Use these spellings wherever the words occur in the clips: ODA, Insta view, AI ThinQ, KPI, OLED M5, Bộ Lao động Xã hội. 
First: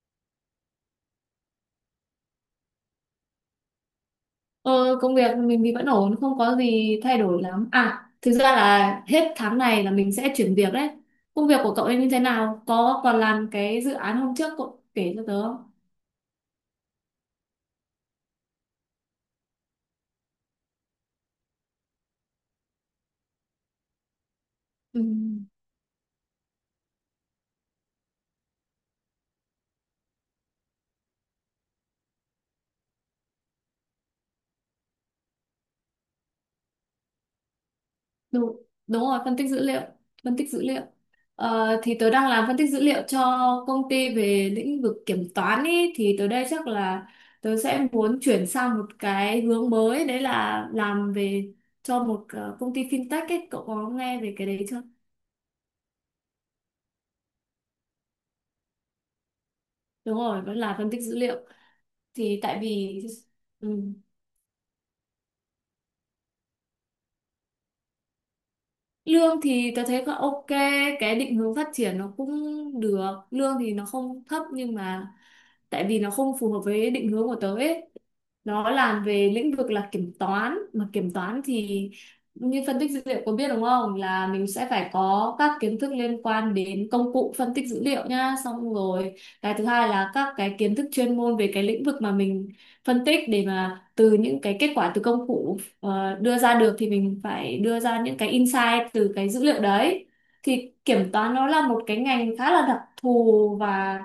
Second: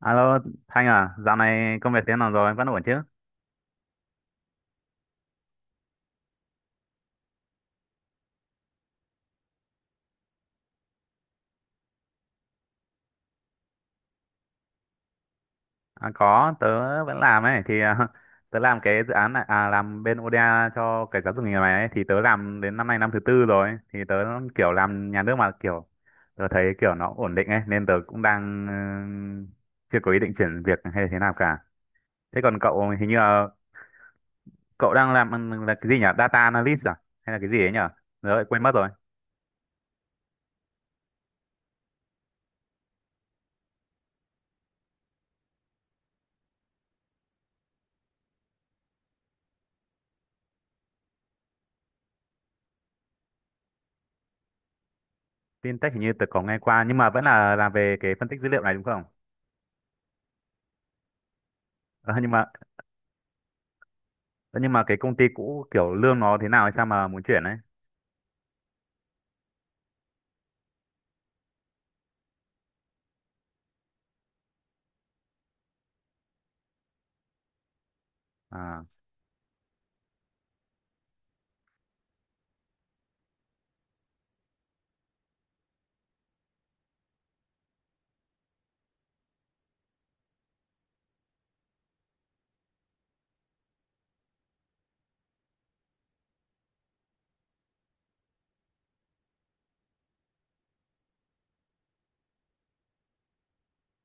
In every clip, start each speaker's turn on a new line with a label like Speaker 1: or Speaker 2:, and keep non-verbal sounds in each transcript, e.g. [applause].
Speaker 1: Alo Thanh à, dạo này công việc thế nào rồi, vẫn ổn chứ?
Speaker 2: Ờ, Công việc mình thì vẫn ổn, không có gì thay đổi lắm. À, thực ra là hết tháng này là mình sẽ chuyển việc đấy. Công việc của cậu ấy như thế nào? Có còn làm cái dự án hôm trước cậu kể cho tớ không?
Speaker 1: À, có, tớ vẫn làm ấy, thì [laughs] tớ làm cái dự án này, làm bên ODA cho cái giáo dục nghề này ấy, thì tớ làm đến năm nay năm thứ tư rồi, thì tớ kiểu
Speaker 2: Ừ,
Speaker 1: làm nhà nước mà kiểu tớ thấy kiểu nó ổn định ấy, nên tớ cũng đang ừ, chưa có ý định chuyển việc hay là thế nào cả. Thế còn cậu hình như là cậu đang làm là cái gì nhỉ? Data analyst à? Hay là cái gì ấy nhỉ? Rồi,
Speaker 2: đúng,
Speaker 1: quên mất rồi.
Speaker 2: đúng rồi, phân tích dữ liệu. Phân tích dữ liệu. Thì tớ đang làm phân tích dữ liệu cho công ty về lĩnh vực kiểm toán ý. Thì tới đây chắc là tớ sẽ muốn chuyển sang một cái hướng mới. Đấy là làm về cho một công ty fintech ấy. Cậu có nghe về cái đấy chưa?
Speaker 1: Fintech hình như tớ có nghe qua, nhưng mà vẫn là làm về cái phân tích dữ liệu này đúng không?
Speaker 2: Đúng rồi, vẫn là phân tích dữ liệu.
Speaker 1: Ờ, nhưng
Speaker 2: Thì
Speaker 1: mà
Speaker 2: tại vì ừ.
Speaker 1: thế nhưng mà cái công ty cũ kiểu lương nó thế nào hay sao mà muốn chuyển ấy.
Speaker 2: Lương thì tớ thấy là ok, cái định hướng phát triển nó cũng được. Lương thì nó không thấp nhưng mà tại vì nó không phù hợp với định hướng của tớ ấy. Nó
Speaker 1: À
Speaker 2: làm về lĩnh vực là kiểm toán, mà kiểm toán thì như phân tích dữ liệu có biết đúng không? Là mình sẽ phải có các kiến thức liên quan đến công cụ phân tích dữ liệu nhá, xong rồi cái thứ hai là các cái kiến thức chuyên môn về cái lĩnh vực mà mình phân tích để mà từ những cái kết quả từ công cụ đưa ra được thì mình phải đưa ra những cái insight từ cái dữ liệu đấy, thì kiểm toán nó là một cái ngành khá là đặc thù và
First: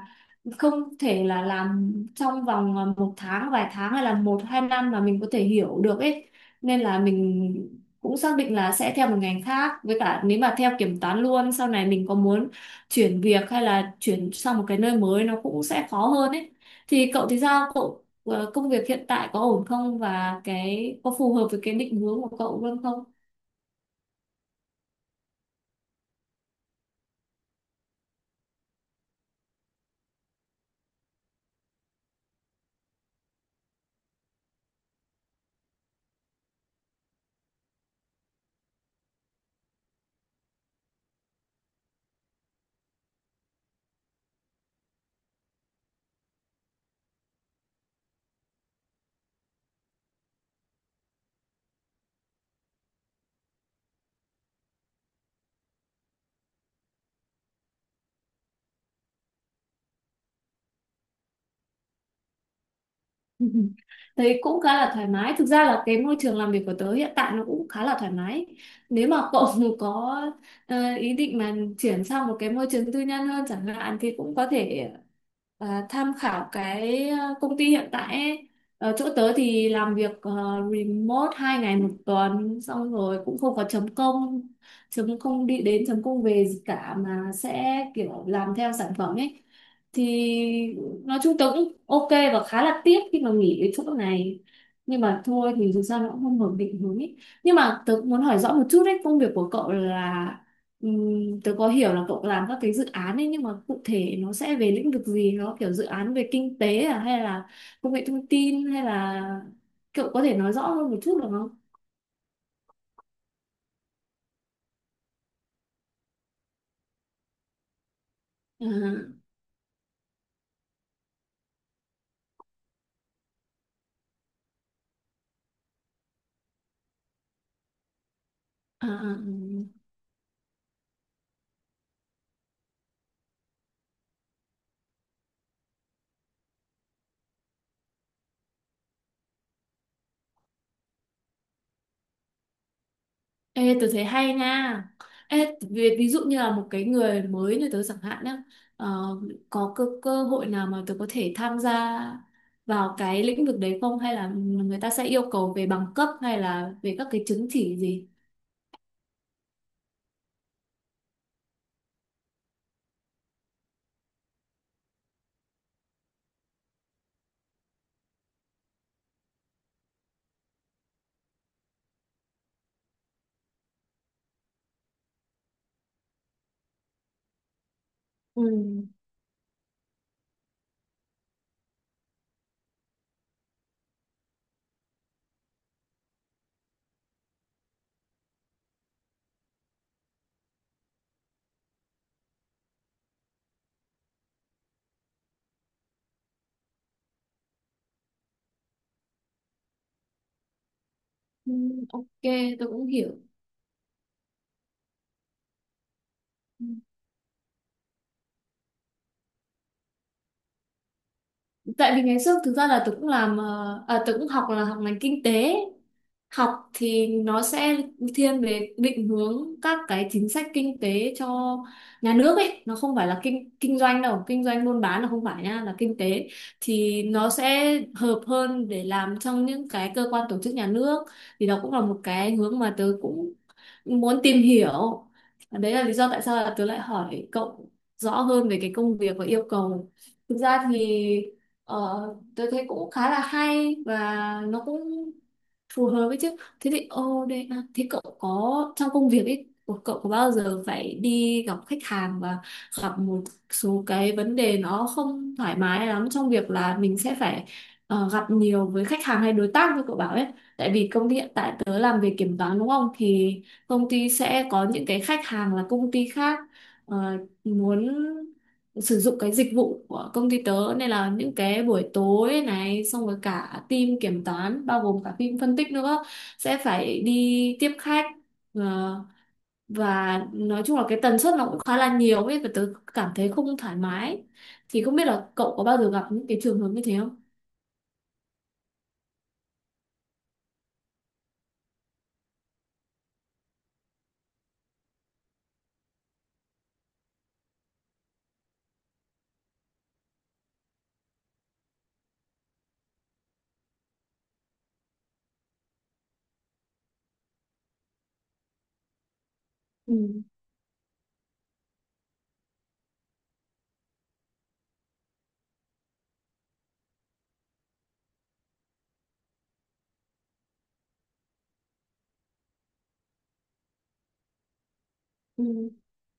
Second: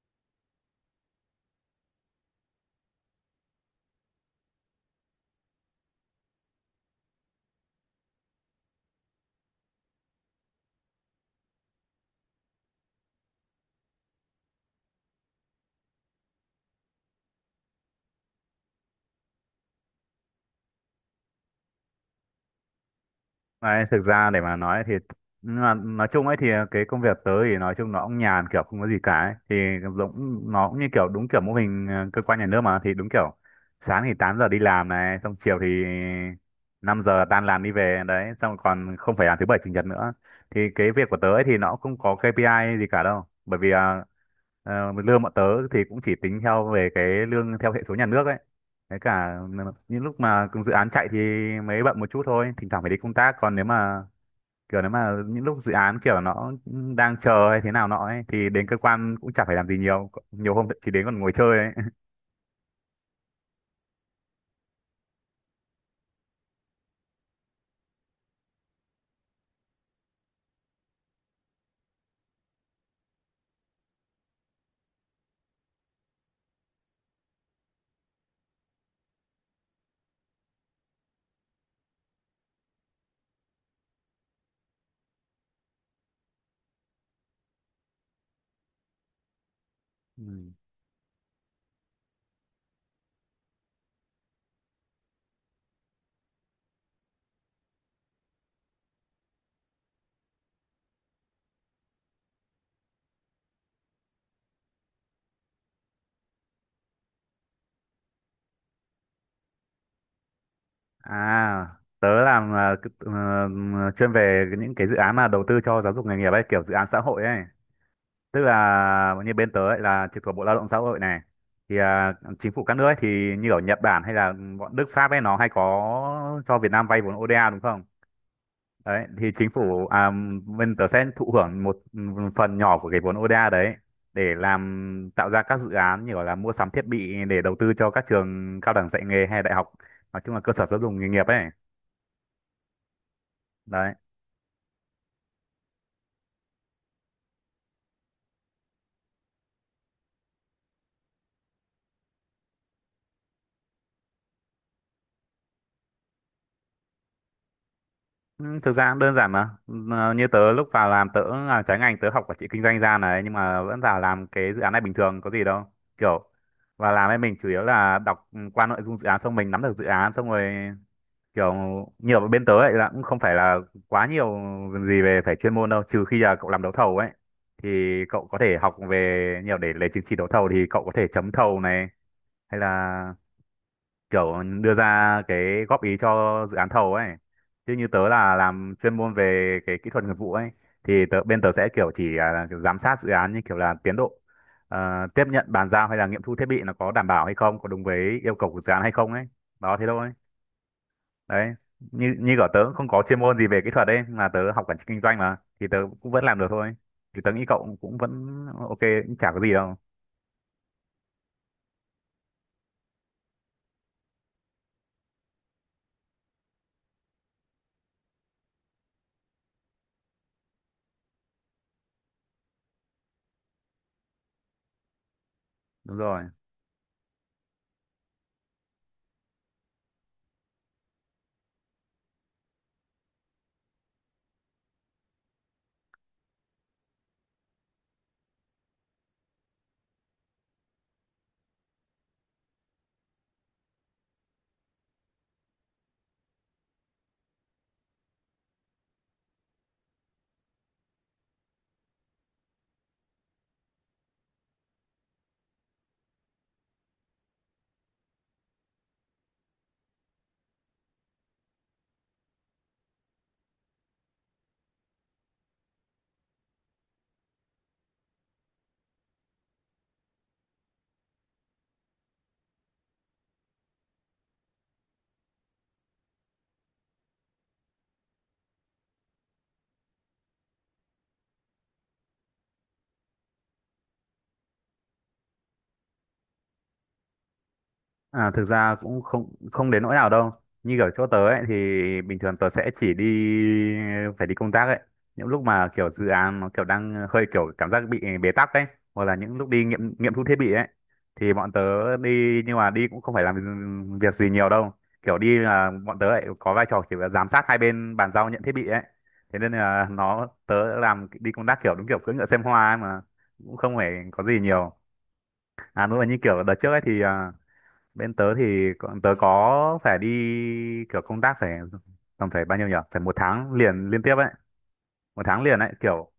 Speaker 2: không thể là làm trong vòng một tháng vài tháng hay là một hai năm mà mình có thể hiểu được ấy, nên là mình cũng xác định là sẽ theo một ngành khác, với cả nếu mà theo kiểm toán luôn sau này mình có muốn chuyển việc hay là chuyển sang một cái nơi mới nó cũng sẽ khó hơn ấy. Thì cậu thì sao cậu, công việc hiện tại có ổn không và cái có phù hợp với cái định hướng của cậu luôn không?
Speaker 1: đấy, thực ra để mà nói thì nhưng mà nói chung ấy thì cái công việc tớ thì nói chung nó cũng nhàn kiểu không có gì cả ấy. Thì cũng nó cũng như kiểu đúng kiểu mô hình cơ quan nhà nước mà thì đúng kiểu sáng thì 8 giờ đi làm này xong chiều thì 5 giờ tan làm đi về đấy xong còn không phải làm thứ bảy chủ nhật nữa, thì cái việc của tớ ấy thì nó cũng không có KPI gì cả đâu, bởi vì lương bọn tớ thì cũng chỉ tính theo về cái lương theo hệ số nhà nước ấy. Cái cả những lúc mà cùng dự án chạy thì mới bận một chút thôi, thỉnh thoảng phải đi công tác. Còn nếu mà kiểu nếu mà những lúc dự án kiểu nó đang chờ hay thế nào nọ ấy, thì đến cơ quan cũng chả phải làm gì nhiều. Nhiều hôm thì đến còn ngồi chơi ấy.
Speaker 2: [laughs] Thấy cũng khá là thoải mái. Thực ra là cái môi trường làm việc của tớ hiện tại nó cũng khá là thoải mái. Nếu mà cậu [laughs] có ý định mà chuyển sang một cái môi trường tư nhân hơn chẳng hạn thì cũng có thể tham khảo cái công ty hiện tại ấy. Ở chỗ tớ thì làm việc remote hai ngày một tuần, xong rồi cũng không có chấm công, đi đến chấm công về gì cả mà sẽ kiểu làm theo sản phẩm ấy. Thì
Speaker 1: Ừ.
Speaker 2: nói chung tớ cũng ok và khá là tiếc khi mà nghỉ cái chỗ này, nhưng mà thôi thì dù sao nó cũng không ổn định hướng ý. Nhưng mà tớ cũng muốn hỏi rõ một chút đấy, công việc của cậu là tớ có hiểu là cậu làm các cái dự án ấy nhưng mà cụ thể nó sẽ về lĩnh vực gì, nó kiểu dự án về kinh tế à hay là công nghệ thông tin hay là cậu có thể nói rõ hơn một chút được không?
Speaker 1: À, tớ làm chuyên về những cái dự án mà đầu tư cho giáo dục nghề nghiệp ấy, kiểu dự án xã hội ấy. Tức
Speaker 2: À,
Speaker 1: là như bên tớ ấy là trực thuộc Bộ Lao động Xã hội này. Thì à, chính phủ các nước ấy thì như ở Nhật Bản hay là bọn Đức Pháp ấy nó hay có cho Việt Nam vay vốn ODA đúng không?
Speaker 2: à, à,
Speaker 1: Đấy
Speaker 2: à.
Speaker 1: thì chính phủ à, bên tớ sẽ thụ hưởng một phần nhỏ của cái vốn ODA đấy để làm tạo ra các dự án như gọi là mua sắm thiết bị để đầu tư cho các trường cao đẳng dạy nghề hay đại học, nói chung là cơ sở giáo dục nghề nghiệp ấy.
Speaker 2: Ê, tớ
Speaker 1: Đấy.
Speaker 2: thấy hay nha. Ê, ví, ví dụ như là một cái người mới như tớ chẳng hạn nhá, ờ, có cơ, cơ hội nào mà tớ có thể tham gia vào cái lĩnh vực đấy không? Hay là người ta sẽ yêu cầu về bằng cấp hay là về các cái chứng chỉ gì?
Speaker 1: Ừ, thực ra cũng đơn giản mà. Ờ, như tớ lúc vào làm tớ làm trái ngành, tớ học quản trị kinh doanh ra này nhưng mà vẫn vào làm cái dự án này bình thường có gì đâu, kiểu và làm ấy mình chủ yếu là đọc qua nội dung dự án xong mình nắm được dự án xong rồi kiểu nhiều bên tớ ấy là cũng không phải là quá nhiều gì về phải chuyên môn đâu, trừ khi là cậu làm đấu thầu ấy thì cậu có
Speaker 2: Ừ.
Speaker 1: thể học về nhiều để lấy chứng chỉ đấu thầu thì cậu có thể chấm thầu này hay là kiểu đưa ra cái góp ý cho dự án thầu ấy, chứ như tớ là làm chuyên môn về cái kỹ thuật nghiệp vụ ấy thì tớ, bên tớ sẽ kiểu chỉ là kiểu giám sát dự án như kiểu là tiến độ, tiếp nhận bàn giao hay là nghiệm thu thiết bị nó có đảm bảo hay không có đúng với yêu cầu của dự án hay không ấy. Đó thế thôi.
Speaker 2: Ừ,
Speaker 1: Đấy,
Speaker 2: ok,
Speaker 1: như như cả tớ
Speaker 2: tôi
Speaker 1: cũng không
Speaker 2: cũng
Speaker 1: có
Speaker 2: hiểu.
Speaker 1: chuyên môn gì về kỹ thuật đấy mà tớ học quản trị kinh doanh mà thì tớ cũng vẫn làm được thôi, thì tớ nghĩ cậu cũng vẫn ok, cũng chả có gì đâu.
Speaker 2: Tại vì ngày trước thực ra là tớ cũng làm tớ cũng học là học ngành kinh tế, học thì nó sẽ thiên về định hướng các cái chính sách kinh tế cho nhà nước ấy, nó không phải là kinh kinh doanh đâu, kinh doanh buôn bán là không phải nha, là
Speaker 1: Đúng
Speaker 2: kinh
Speaker 1: rồi.
Speaker 2: tế. Thì nó sẽ hợp hơn để làm trong những cái cơ quan tổ chức nhà nước, thì đó cũng là một cái hướng mà tớ cũng muốn tìm hiểu. Đấy là lý do tại sao là tớ lại hỏi cậu rõ hơn về cái công việc và yêu cầu. Thực ra thì Ờ, tôi thấy cũng khá là hay và nó cũng phù hợp với chứ. Thế thì ô đây à, thế cậu có trong công việc ấy của cậu có bao giờ phải đi gặp khách hàng và gặp một số cái vấn đề nó không thoải mái lắm trong việc là mình sẽ phải gặp nhiều với khách hàng hay đối tác như cậu bảo ấy. Tại vì công ty hiện tại tớ làm về kiểm toán đúng không? Thì công ty sẽ có những cái khách hàng là công ty khác ờ, muốn sử dụng cái dịch vụ của công ty tớ, nên là những cái buổi tối này xong rồi cả team kiểm toán bao gồm cả team phân tích nữa sẽ phải đi tiếp khách. Ờ, và nói chung là cái tần suất nó cũng khá là nhiều ấy và tớ cảm thấy không thoải mái, thì không biết là cậu có bao giờ gặp những cái trường hợp như thế không?
Speaker 1: À, thực ra cũng không không đến nỗi nào đâu. Như kiểu chỗ tớ ấy thì bình thường tớ sẽ chỉ đi phải đi công tác ấy. Những lúc mà kiểu dự án nó kiểu đang hơi kiểu cảm giác bị bế tắc ấy hoặc là những lúc đi nghiệm nghiệm thu thiết bị ấy thì bọn tớ đi nhưng mà đi cũng không phải làm việc gì nhiều đâu. Kiểu đi là bọn tớ lại có vai trò chỉ là giám sát hai bên bàn giao nhận thiết bị ấy. Thế nên là
Speaker 2: Ừ.
Speaker 1: nó tớ làm đi công tác kiểu đúng kiểu cưỡi ngựa xem hoa ấy mà cũng không phải có gì nhiều. À nữa là như kiểu đợt trước ấy thì bên tớ thì tớ có phải đi kiểu công tác phải tầm phải bao nhiêu nhỉ phải một tháng liền liên tiếp ấy, một tháng liền
Speaker 2: Ừ.
Speaker 1: ấy kiểu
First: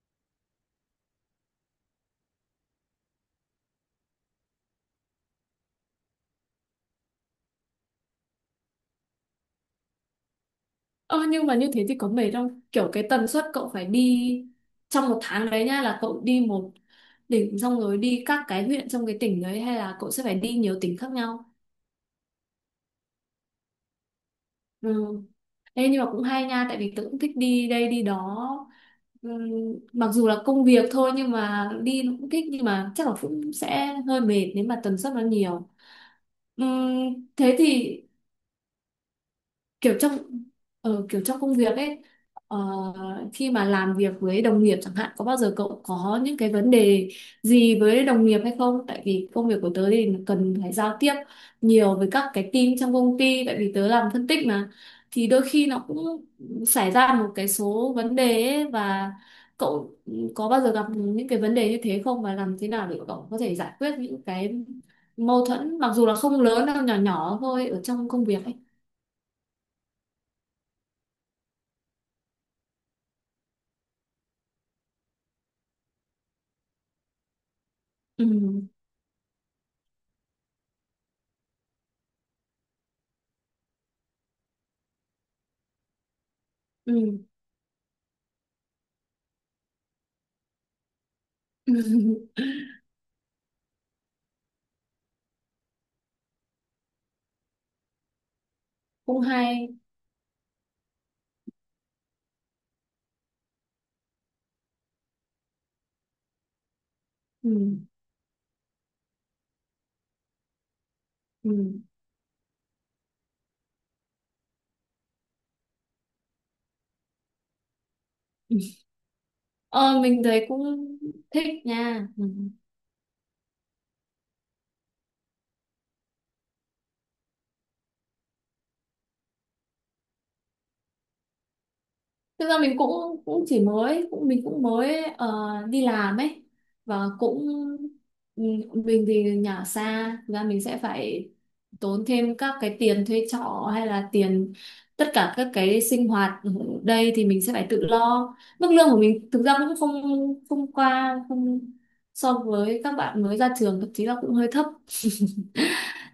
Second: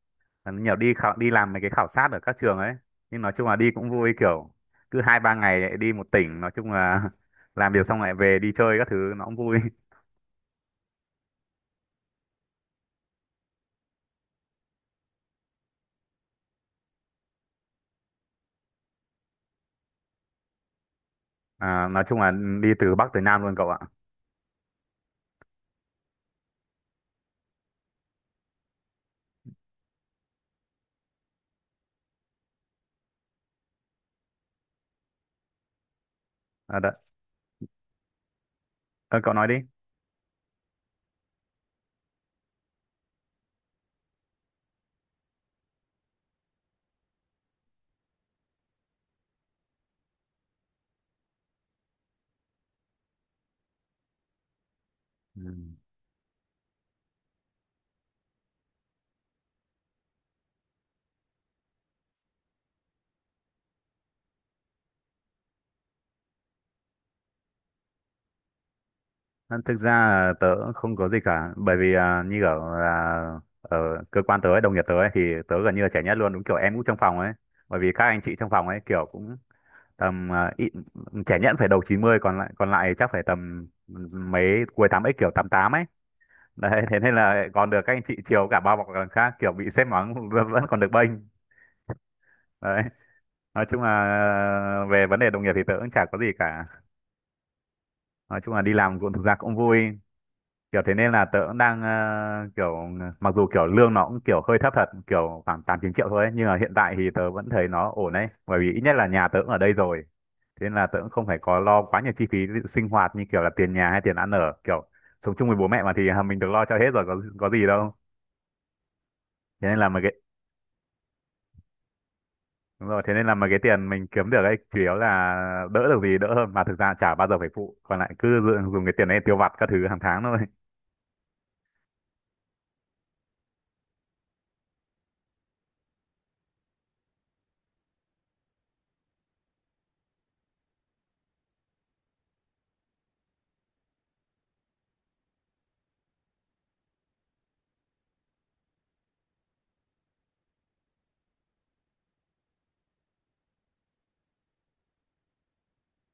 Speaker 1: nhiều đi đi làm mấy cái khảo sát ở các trường ấy, nhưng nói chung là đi cũng vui kiểu cứ hai ba ngày lại đi một tỉnh, nói chung là [laughs] làm việc xong lại về đi chơi các thứ nó cũng vui.
Speaker 2: Ờ, nhưng mà như thế thì có mệt không? Kiểu cái tần suất cậu phải đi trong một tháng đấy nhá, là cậu đi một tỉnh xong rồi đi các cái huyện trong cái tỉnh đấy hay là cậu sẽ phải đi nhiều tỉnh khác nhau?
Speaker 1: À, nói chung là đi từ Bắc tới Nam luôn cậu ạ.
Speaker 2: Ừ. Ê, nhưng mà cũng hay nha, tại vì tớ cũng thích đi đây đi đó. Ừm, mặc dù là công việc thôi nhưng mà đi nó cũng thích, nhưng mà chắc là cũng sẽ hơi mệt nếu mà tần suất nó nhiều.
Speaker 1: à, đợi,
Speaker 2: Thế thì
Speaker 1: ờ, cậu nói đi.
Speaker 2: kiểu trong kiểu trong công việc ấy, ờ, khi mà làm việc với đồng nghiệp chẳng hạn có bao giờ cậu có những cái vấn đề gì với đồng nghiệp hay không, tại vì công việc của tớ thì cần phải giao tiếp nhiều với các cái team trong công ty tại vì tớ làm phân tích mà, thì
Speaker 1: Ừ.
Speaker 2: đôi khi nó cũng xảy ra một cái số vấn đề ấy, và cậu có bao giờ gặp những cái vấn đề như thế không và làm thế nào để cậu có thể giải quyết những cái mâu thuẫn mặc dù là không lớn đâu, nhỏ nhỏ thôi ở trong công việc ấy.
Speaker 1: À, thực ra là tớ cũng không có gì cả bởi vì à, như kiểu là ở cơ quan tớ ấy, đồng nghiệp tớ ấy, thì tớ gần như là trẻ nhất luôn đúng kiểu em cũng trong phòng ấy, bởi vì các anh chị trong
Speaker 2: Ừ.
Speaker 1: phòng ấy kiểu cũng tầm trẻ nhất phải đầu chín mươi, còn lại chắc phải tầm mấy cuối tám x kiểu 88 ấy. [laughs] Đấy thế nên
Speaker 2: Ừ.
Speaker 1: là còn được các anh chị chiều cả bao bọc lần khác kiểu bị sếp mắng [laughs] vẫn vẫn còn được bênh.
Speaker 2: [laughs]
Speaker 1: Đấy, nói chung là về vấn đề đồng nghiệp thì tớ cũng chả có gì cả, nói chung là đi làm cũng
Speaker 2: Cũng
Speaker 1: thực ra cũng
Speaker 2: hay.
Speaker 1: vui kiểu thế nên là tớ cũng đang kiểu mặc dù kiểu lương nó cũng kiểu hơi thấp thật kiểu khoảng 8 9 triệu thôi ấy, nhưng mà hiện tại thì tớ vẫn
Speaker 2: Ừ.
Speaker 1: thấy nó ổn đấy bởi vì ít nhất là nhà tớ cũng ở đây rồi, thế nên là tớ cũng không phải có
Speaker 2: Ừ.
Speaker 1: lo quá nhiều chi phí sinh hoạt như kiểu là tiền nhà hay tiền ăn ở kiểu sống chung với bố mẹ mà thì [laughs] mình được lo cho hết rồi có gì đâu.
Speaker 2: Ừ.
Speaker 1: Thế nên là
Speaker 2: Ờ
Speaker 1: mấy cái.
Speaker 2: mình thấy cũng thích nha. Ừ.
Speaker 1: Đúng rồi, thế nên là mấy cái tiền mình kiếm được ấy chủ yếu là đỡ được gì đỡ hơn mà thực ra chả bao giờ phải phụ còn lại cứ dùng dùng cái tiền đấy tiêu vặt các thứ hàng tháng thôi.
Speaker 2: Thực ra mình cũng cũng chỉ mới cũng mình cũng mới đi làm ấy, và cũng ừ, mình thì nhà xa, thực ra mình sẽ phải tốn thêm các cái tiền thuê trọ hay là tiền tất cả các cái sinh hoạt ở đây thì mình sẽ phải tự lo. Mức lương của mình thực ra cũng không, không qua không so với các bạn mới ra trường, thậm chí là cũng hơi thấp,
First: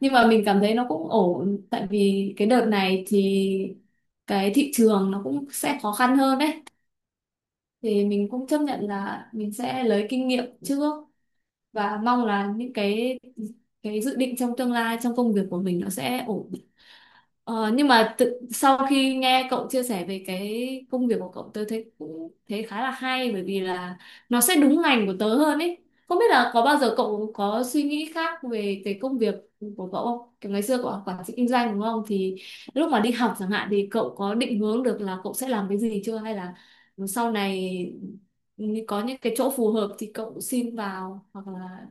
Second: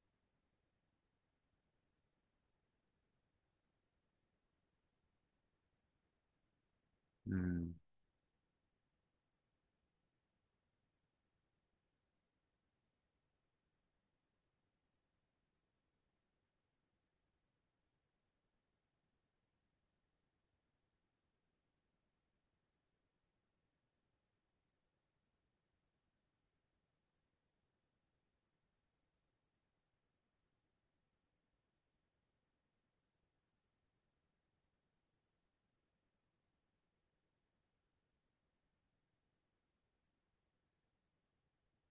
Speaker 2: nhưng mà mình cảm thấy nó cũng ổn tại vì cái đợt này thì cái thị trường nó cũng sẽ khó khăn hơn đấy,
Speaker 1: Ừ.
Speaker 2: thì mình cũng chấp nhận là mình sẽ lấy kinh nghiệm trước và mong là những cái dự định trong tương lai trong công việc của mình nó sẽ ổn. Ờ, nhưng mà tự, sau khi nghe cậu chia sẻ về cái công việc của cậu tớ thấy cũng thấy khá là hay bởi vì là nó sẽ đúng ngành của tớ hơn ấy. Không biết là có bao giờ cậu có suy nghĩ khác về cái công việc của cậu không? Kiểu ngày xưa cậu học quản trị kinh doanh đúng không? Thì lúc mà đi học chẳng hạn thì cậu có định hướng được là cậu sẽ làm cái gì chưa hay là sau này có những cái chỗ phù hợp thì cậu xin vào hoặc là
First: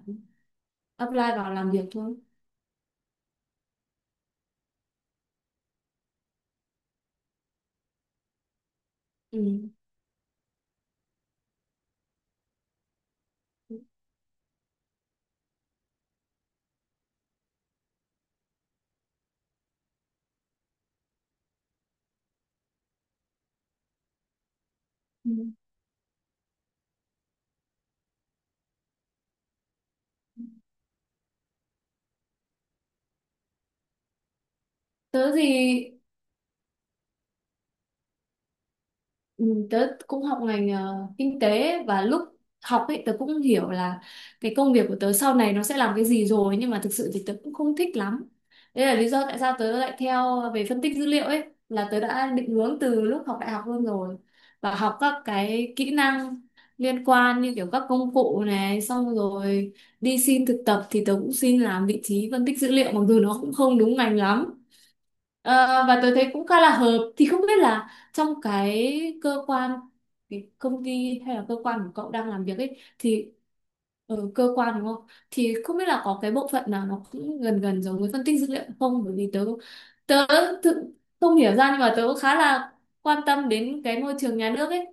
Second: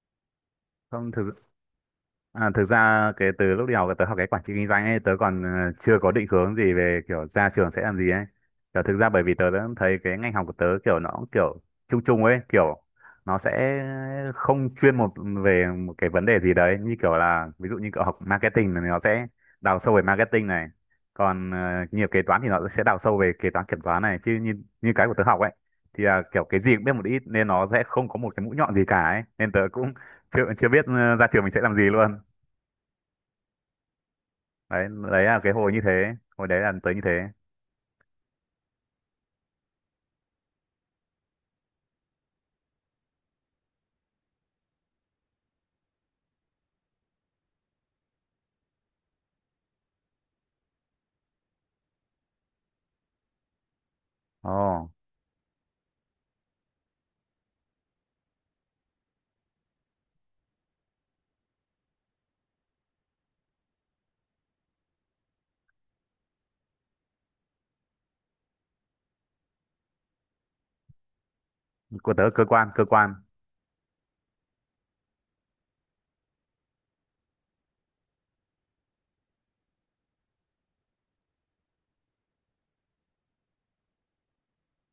Speaker 1: Không
Speaker 2: apply
Speaker 1: thực.
Speaker 2: vào làm việc thôi.
Speaker 1: À, thực ra cái từ lúc đi học tớ học cái quản trị kinh doanh ấy tớ còn chưa có định hướng gì về kiểu ra trường sẽ làm gì ấy, kiểu thực ra bởi vì tớ đã
Speaker 2: Ừ.
Speaker 1: thấy cái ngành học của tớ kiểu nó cũng kiểu chung chung ấy kiểu nó sẽ không chuyên một về một cái vấn đề gì đấy như kiểu là ví dụ như cậu học marketing thì nó sẽ đào sâu về marketing này còn nghiệp kế toán thì nó sẽ đào sâu về kế toán kiểm toán này chứ như như cái của tớ
Speaker 2: Ừ.
Speaker 1: học ấy thì là kiểu cái gì cũng biết một ít nên nó sẽ không có một cái mũi nhọn gì cả ấy, nên tớ cũng chưa chưa biết ra trường mình sẽ làm gì luôn. Đấy đấy
Speaker 2: Tớ
Speaker 1: là
Speaker 2: thì
Speaker 1: cái hồi như thế hồi đấy là tớ như thế.
Speaker 2: ừ, tớ cũng học ngành kinh tế và lúc học ấy tớ cũng hiểu là cái công việc của tớ sau này nó sẽ làm cái gì rồi, nhưng mà thực sự thì tớ cũng không thích lắm. Đây là lý do tại sao tớ lại theo về phân tích dữ liệu ấy, là tớ đã định hướng từ lúc học đại học luôn rồi và
Speaker 1: Ồ,
Speaker 2: học các cái kỹ năng liên quan như kiểu các công cụ này, xong rồi đi xin thực tập thì tớ cũng xin làm vị trí phân tích dữ liệu mặc dù nó cũng không đúng ngành lắm. Ờ, và tôi thấy cũng khá là hợp, thì không biết là trong cái cơ quan, cái công ty hay là cơ quan của cậu
Speaker 1: của tớ
Speaker 2: đang
Speaker 1: cơ
Speaker 2: làm việc
Speaker 1: quan
Speaker 2: ấy
Speaker 1: cơ quan.
Speaker 2: thì ở cơ quan đúng không, thì không biết là có cái bộ phận nào nó cũng gần gần giống với phân tích dữ liệu không, bởi vì tớ tớ thực không hiểu ra nhưng mà tớ cũng khá là quan tâm đến cái môi trường nhà nước ấy.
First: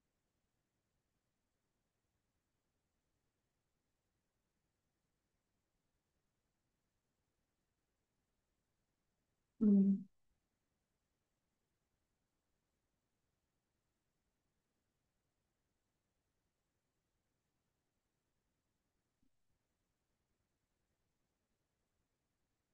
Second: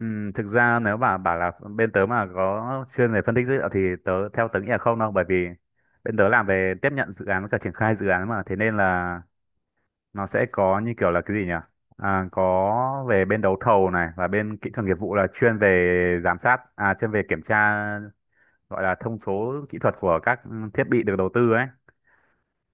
Speaker 1: Thực ra nếu mà bảo là bên tớ mà có chuyên về phân tích dữ liệu thì tớ theo tớ nghĩ là không đâu, bởi vì bên tớ làm về tiếp nhận dự án với cả triển khai dự án mà, thế nên là
Speaker 2: Ừ.
Speaker 1: nó sẽ có như kiểu là cái gì nhỉ, à, có về bên đấu thầu này và bên kỹ thuật nghiệp vụ là chuyên về giám sát à chuyên về kiểm tra gọi là thông số kỹ thuật của các thiết bị được đầu tư ấy.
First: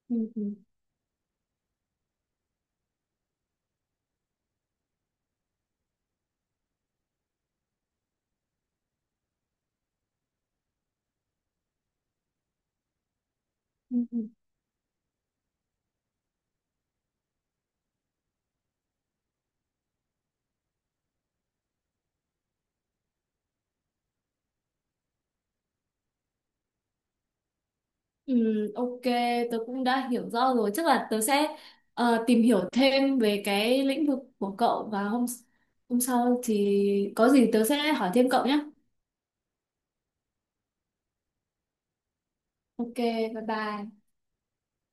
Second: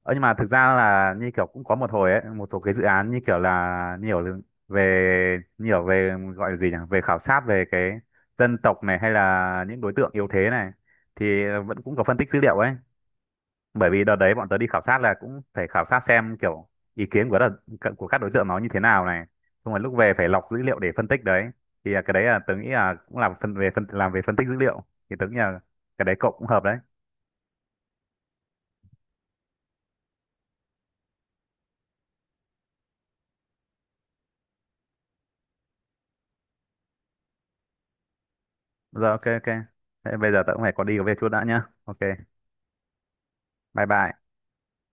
Speaker 1: Ờ,
Speaker 2: Ừ.
Speaker 1: nhưng mà
Speaker 2: Ừ,
Speaker 1: thực ra là như kiểu cũng có một hồi ấy, một số cái dự án như kiểu là nhiều là về nhiều về gọi là gì nhỉ? Về khảo sát về cái dân tộc này hay là những đối tượng yếu thế này thì vẫn cũng có phân tích dữ liệu ấy. Bởi vì đợt
Speaker 2: ừ.
Speaker 1: đấy bọn tớ đi khảo sát là cũng phải khảo sát xem kiểu ý kiến của đợt, của các đối tượng nó như thế nào này. Xong rồi lúc về phải lọc dữ liệu để phân tích đấy. Thì là cái đấy là tớ nghĩ là cũng làm phân về phân làm về phân tích dữ liệu, thì tớ nghĩ là cái đấy cậu cũng hợp đấy.
Speaker 2: Ừ, ok, tớ cũng đã hiểu rõ rồi. Chắc là tớ sẽ tìm hiểu thêm về cái lĩnh vực của cậu và hôm hôm sau thì có gì tớ sẽ hỏi thêm cậu nhé.
Speaker 1: Rồi ok ok. Thế bây giờ tớ cũng phải có đi có việc chút đã nhá. Ok.
Speaker 2: Ok, bye
Speaker 1: Bye
Speaker 2: bye.
Speaker 1: bye.